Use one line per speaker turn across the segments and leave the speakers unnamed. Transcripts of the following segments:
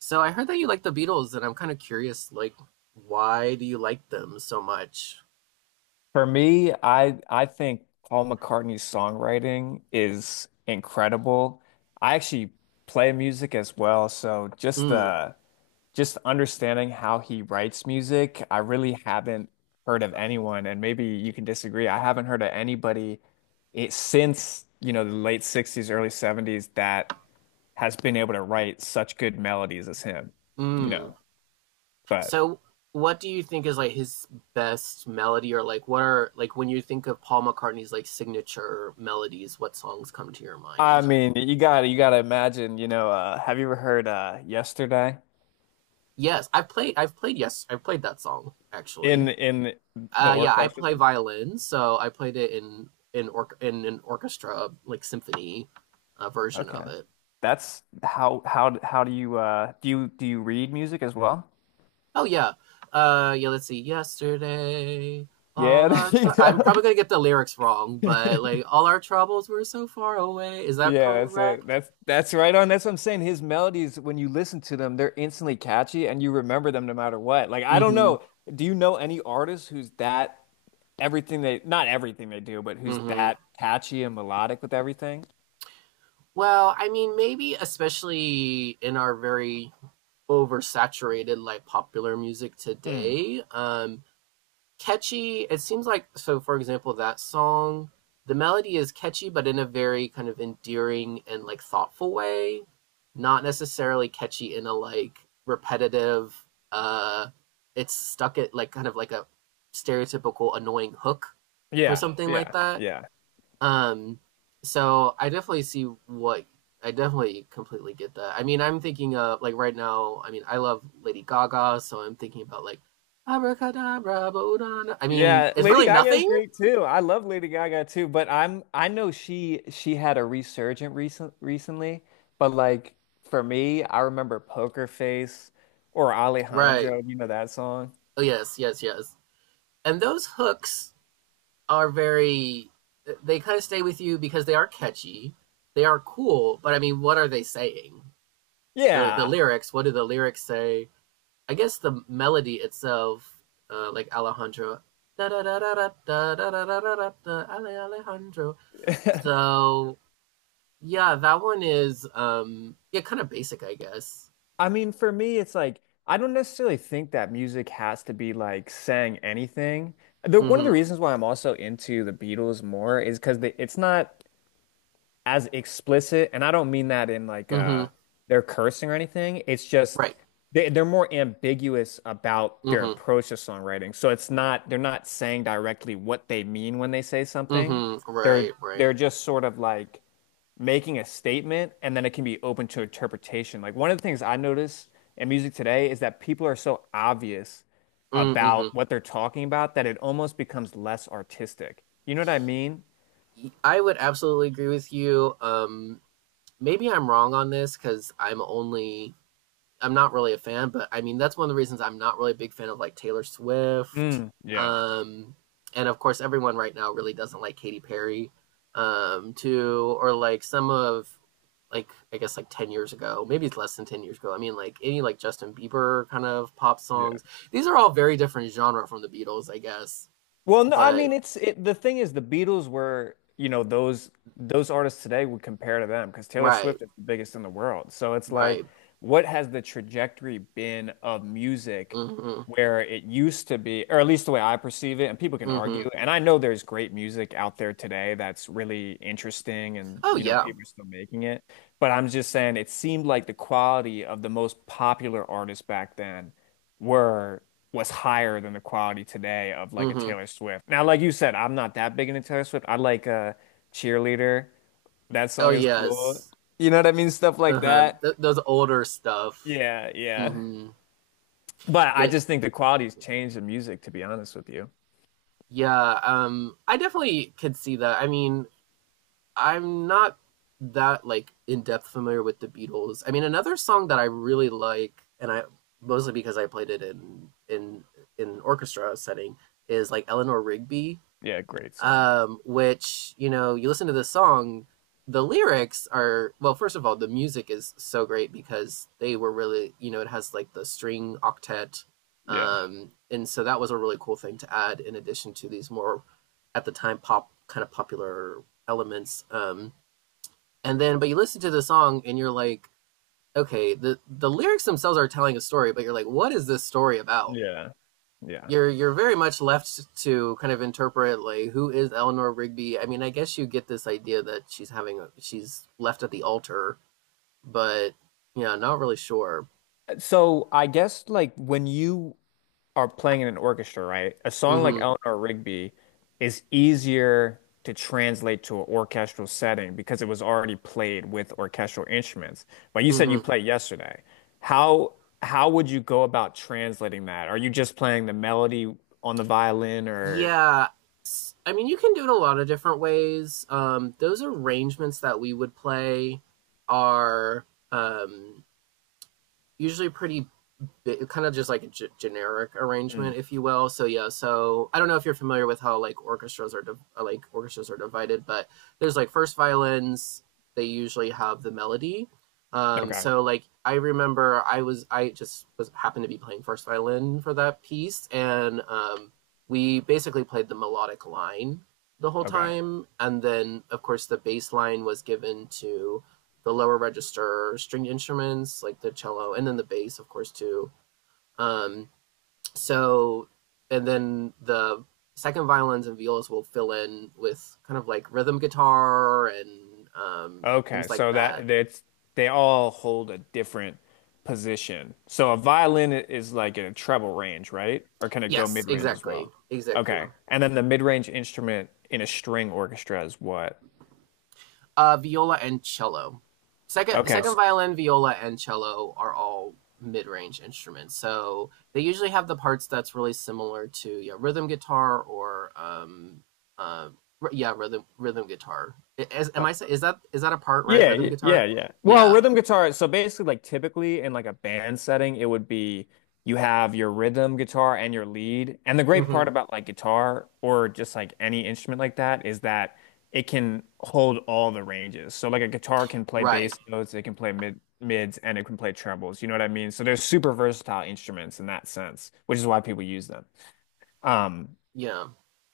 So I heard that you like the Beatles, and I'm kind of curious, like, why do you like them so much?
For me, I think Paul McCartney's songwriting is incredible. I actually play music as well, so just
Mm,
uh just understanding how he writes music, I really haven't heard of anyone, and maybe you can disagree. I haven't heard of anybody it since, the late 60s, early 70s that has been able to write such good melodies as him, you
mm.
know. But
So what do you think is like his best melody, or like what are like when you think of Paul McCartney's like signature melodies, what songs come to your
I
mind?
mean, you gotta imagine, have you ever heard Yesterday?
Yes, I've played, yes, I've played that song actually.
In the
Yeah, I
orchestra
play
thing.
violin, so I played it in an orchestra like symphony version
Okay.
of it.
That's how do you do you read music as well?
Oh yeah. Yeah, let's see. Yesterday.
Yeah, there you
I'm
go.
probably going to get the lyrics wrong, but like all our troubles were so far away. Is that
Yeah, that's
correct?
it. That's right on. That's what I'm saying. His melodies, when you listen to them, they're instantly catchy and you remember them no matter what. Like I don't
Mhm.
know. Do you know any artist who's that everything they not everything they do, but who's
Mhm.
that catchy and melodic with everything?
Well, I mean maybe especially in our very oversaturated like popular music
Mm.
today, catchy. It seems like so. For example, that song, the melody is catchy, but in a very kind of endearing and like thoughtful way. Not necessarily catchy in a like repetitive. uh It's stuck at like kind of like a stereotypical annoying hook or
Yeah,
something like
yeah,
that.
yeah.
Um, so I definitely see what I definitely completely get that. I mean, I'm thinking of like right now. I mean, I love Lady Gaga, so I'm thinking about like abracadabra, bodana. I mean,
Yeah,
it's
Lady
really
Gaga is
nothing,
great too. I love Lady Gaga too, but I know she had a resurgent recent recently, but like for me, I remember Poker Face or
right?
Alejandro, you know that song?
Oh yes, yes, yes. And those hooks are very. They kind of stay with you because they are catchy, they are cool. But I mean, what are they saying? Really, the
Yeah.
lyrics. What do the lyrics say? I guess the melody itself, like Alejandro, da da da da da da da da da da Alejandro. So yeah, that one is yeah, kind of basic, I guess.
I mean, for me it's like I don't necessarily think that music has to be like saying anything. The, one of the
Mm-hmm.
reasons why I'm also into the Beatles more is because it's not as explicit, and I don't mean that in like
Mm-hmm.
they're cursing or anything. It's just
Right.
they're more ambiguous about their
Mm-hmm.
approach to songwriting. So it's not they're not saying directly what they mean when they say something.
Mm-hmm.
They're
Right. Right.
they're just sort of like making a statement and then it can be open to interpretation. Like one of the things I notice in music today is that people are so obvious
Mm, mm-hmm.
about what they're talking about that it almost becomes less artistic. You know what I mean?
I would absolutely agree with you. Maybe I'm wrong on this because I'm not really a fan, but I mean that's one of the reasons I'm not really a big fan of like Taylor Swift.
Mm, yeah.
Um, and of course everyone right now really doesn't like Katy Perry, too, or like some of like I guess like 10 years ago, maybe it's less than 10 years ago. I mean like any like Justin Bieber kind of pop songs. These are all very different genre from the Beatles, I guess.
Well, no, I
But
mean the thing is the Beatles were, you know, those artists today would compare to them because Taylor
right,
Swift is the biggest in the world. So it's
right.
like, what has the trajectory been of music
Mhm.
where it used to be, or at least the way I perceive it, and people can
Mhm.
argue, and I know there's great music out there today that's really interesting and,
Oh
you know,
yeah.
people are still making it, but I'm just saying it seemed like the quality of the most popular artists back then were was higher than the quality today of like a
Mhm.
Taylor Swift. Now, like you said, I'm not that big into Taylor Swift. I like Cheerleader. That
Oh
song is cool.
yes.
You know what I mean? Stuff like
Uh-huh.
that.
Those older stuff.
Yeah, yeah.
Mhm.
But I
Yeah,
just think the quality's changed in music, to be honest with you.
yeah, I definitely could see that. I mean, I'm not that like in depth familiar with the Beatles. I mean, another song that I really like, and I mostly because I played it in orchestra setting, is like Eleanor Rigby,
Yeah, great song.
which you listen to the song, the lyrics are, well, first of all, the music is so great because they were really, it has like the string octet,
Yeah.
and so that was a really cool thing to add in addition to these more at the time pop kind of popular elements, and then but you listen to the song and you're like, okay, the lyrics themselves are telling a story, but you're like, what is this story about?
Yeah. Yeah.
You're very much left to kind of interpret like who is Eleanor Rigby. I mean, I guess you get this idea that she's left at the altar, but yeah, not really sure.
So I guess like when you are playing in an orchestra, right? A song like
Mm-hmm.
Eleanor Rigby is easier to translate to an orchestral setting because it was already played with orchestral instruments. But you said you
Mm-hmm.
played yesterday. How how would you go about translating that? Are you just playing the melody on the violin or
Yeah. I mean, you can do it a lot of different ways. Those arrangements that we would play are, um, usually pretty bit, kind of just like a generic
Mm.
arrangement, if you will. So yeah, so I don't know if you're familiar with how like orchestras are divided, but there's like first violins. They usually have the melody.
okay,
So like I remember I just was happened to be playing first violin for that piece, and we basically played the melodic line the whole
okay.
time, and then of course the bass line was given to the lower register stringed instruments like the cello and then the bass of course um, so, and then the second violins and violas will fill in with kind of like rhythm guitar and,
Okay,
things like
so
that.
that's they all hold a different position. So a violin is like in a treble range, right? Or can it go
Yes,
mid-range as
exactly,
well?
exactly.
Okay. And then the mid-range instrument in a string orchestra is what?
Viola and cello. Second,
Okay.
second violin, viola, and cello are all mid-range instruments. So they usually have the parts that's really similar to, yeah, rhythm guitar or, uh, yeah, rhythm guitar. I- Is, am I say- Is that a part, right?
Yeah,
Rhythm guitar.
yeah, yeah. Well,
Yeah.
rhythm guitar, so basically like typically in like a band setting, it would be you have your rhythm guitar and your lead. And the great part
Hmm.
about like guitar or just like any instrument like that is that it can hold all the ranges. So like a guitar can play
Right.
bass notes, it can play mid mids, and it can play trebles. You know what I mean? So they're super versatile instruments in that sense, which is why people use them. Um,
Yeah.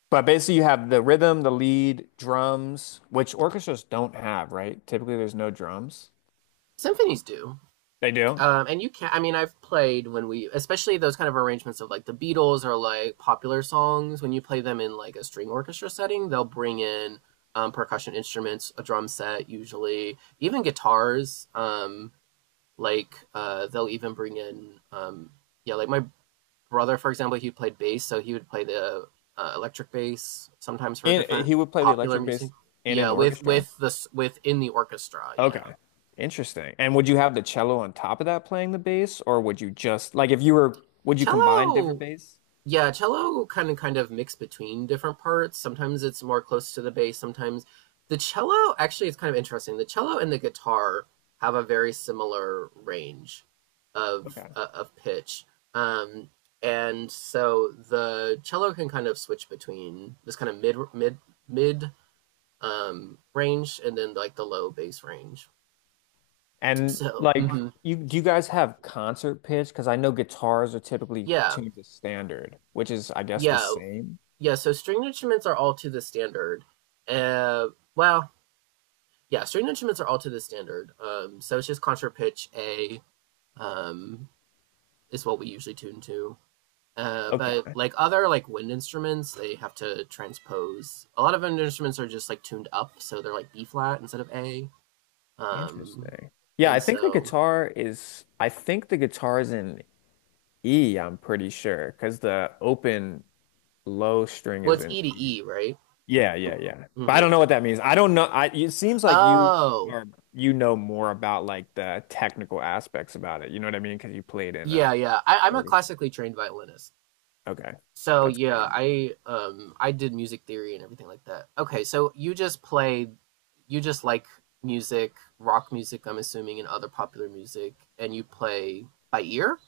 but basically, you have the rhythm, the lead, drums, which orchestras don't have, right? Typically, there's no drums.
Symphonies do.
They do?
And you can, I mean, I've played when we, especially those kind of arrangements of like the Beatles or like popular songs, when you play them in like a string orchestra setting, they'll bring in, percussion instruments, a drum set, usually, even guitars. Like, they'll even bring in, yeah, like my brother, for example, he played bass, so he would play the electric bass sometimes for
And
different
he would play the
popular
electric
music.
bass in an
Yeah, with
orchestra?
with within the orchestra. Yeah.
Okay. Interesting. And would you have the cello on top of that playing the bass, or would you just like if you were would you combine different
Cello,
bass?
yeah, cello kind of mixed between different parts. Sometimes it's more close to the bass. Sometimes the cello actually, it's kind of interesting. The cello and the guitar have a very similar range of
Okay.
uh, of pitch, um, and so the cello can kind of switch between this kind of mid range, and then like the low bass range.
And
So,
like
mhm.
you do you guys have concert pitch? Because I know guitars are typically
Yeah,
tuned to standard, which is I guess the
yeah.
same.
Yeah, so stringed instruments are all to the standard. Uh, well, yeah, stringed instruments are all to the standard. So it's just contra pitch A, um, is what we usually tune to.
Okay.
But like other like wind instruments, they have to transpose. A lot of wind instruments are just like tuned up, so they're like B flat instead of A. Um,
Interesting. Yeah,
and so,
I think the guitar is in E, I'm pretty sure, because the open low string
well,
is
it's
in
E to
E.
E, right?
Yeah, yeah, yeah. But I
Hmm.
don't know what that means. I don't know. I it seems like you
Oh,
are you know more about like the technical aspects about it. You know what I mean? Because you played in a
yeah, yeah. I'm a
orchestra.
classically trained violinist.
Okay.
So
That's
yeah,
crazy.
I did music theory and everything like that. Okay, so you just like music, rock music, I'm assuming, and other popular music, and you play by ear?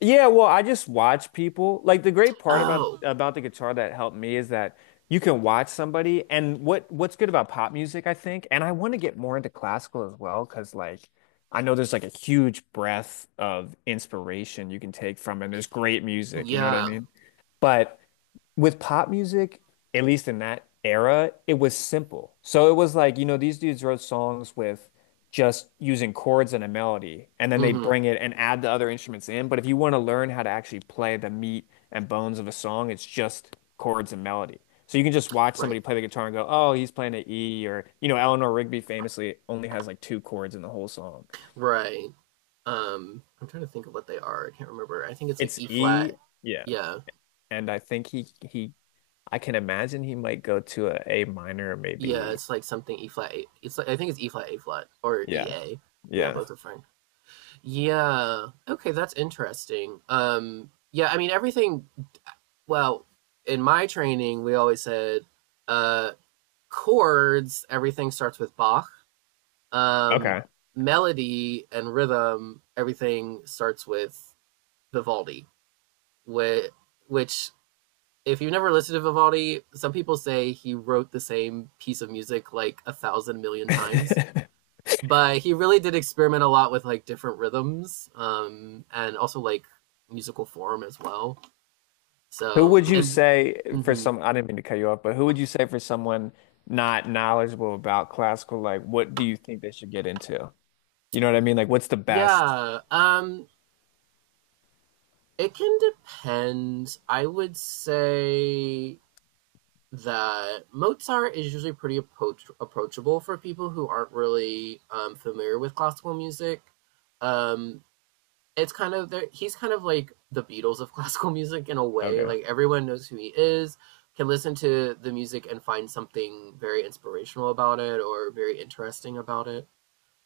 Yeah, well, I just watch people. Like the great part about
Oh,
the guitar that helped me is that you can watch somebody and what's good about pop music, I think, and I want to get more into classical as well, because like I know there's like a huge breadth of inspiration you can take from and there's great music, you know what I
yeah.
mean? But with pop music, at least in that era, it was simple. So it was like, you know, these dudes wrote songs with just using chords and a melody, and then they'd
Mm-hmm.
bring it and add the other instruments in. But if you want to learn how to actually play the meat and bones of a song, it's just chords and melody. So you can just watch
Right.
somebody play the guitar and go, oh, he's playing an E, or, you know, Eleanor Rigby famously only has like two chords in the whole song.
Right. I'm trying to think of what they are. I can't remember. I think it's like
It's
E flat.
E, yeah.
Yeah.
And I think I can imagine he might go to a A minor,
Yeah,
maybe.
it's like something E flat. It's like I think it's E flat A flat or E
Yeah.
A. Yeah,
Yeah.
both are fine. Yeah. Okay, that's interesting. Yeah, I mean everything well, in my training, we always said, uh, chords, everything starts with Bach. Um,
Okay.
melody and rhythm, everything starts with Vivaldi, which, which, if you've never listened to Vivaldi, some people say he wrote the same piece of music like a thousand million times. But he really did experiment a lot with like different rhythms, and also like musical form as well.
Who
So,
would you
and,
say for
mhm.
some, I didn't mean to cut you off, but who would you say for someone not knowledgeable about classical, like what do you think they should get into? You know what I mean? Like what's the best?
Yeah, it can depend. I would say that Mozart is usually pretty approachable for people who aren't really, familiar with classical music. Um, it's kind of there. He's kind of like the Beatles of classical music in a way.
Okay.
Like everyone knows who he is, can listen to the music and find something very inspirational about it or very interesting about it.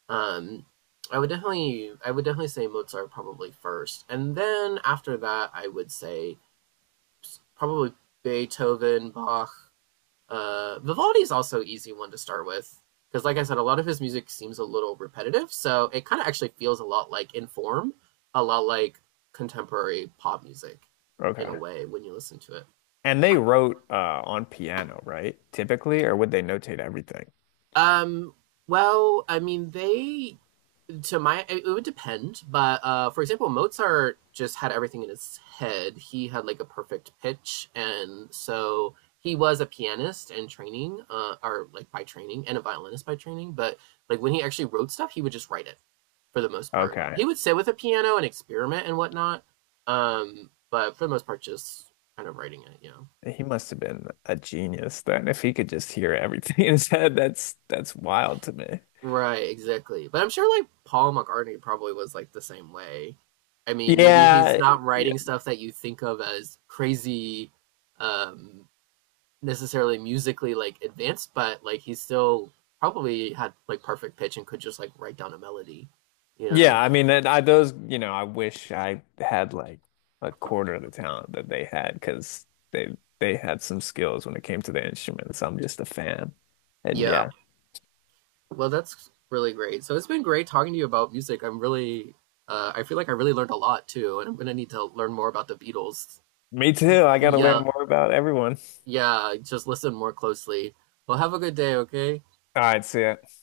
Um, I would definitely say Mozart probably first, and then after that, I would say probably Beethoven, Bach. Vivaldi is also an easy one to start with because, like I said, a lot of his music seems a little repetitive. So it kind of actually feels a lot like in form, a lot like contemporary pop music in a
Okay.
way when you listen to it.
And they wrote on piano, right? Typically, or would they notate everything?
Um, well, I mean, they, to my, it would depend, but, for example, Mozart just had everything in his head. He had like a perfect pitch, and so he was a pianist and training, or like by training, and a violinist by training, but like when he actually wrote stuff, he would just write it. For the most part,
Okay.
he would sit with a piano and experiment and whatnot, but for the most part, just kind of writing it.
He must have been a genius then if he could just hear everything in his head. That's wild to me.
Right, exactly. But I'm sure like Paul McCartney probably was like the same way. I mean, maybe he's
Yeah.
not writing stuff that you think of as crazy, um, necessarily musically like advanced, but like he still probably had like perfect pitch and could just like write down a melody, you
Yeah,
know?
I mean, that I those, you know, I wish I had like a quarter of the talent that they had because they had some skills when it came to the instruments. I'm just a fan. And
Yeah.
yeah,
Well, that's really great. So it's been great talking to you about music. I feel like I really learned a lot too, and I'm gonna need to learn more about the Beatles.
me too. I got to
Yeah,
learn more about everyone.
yeah, just listen more closely. Well, have a good day, okay?
All right, see ya.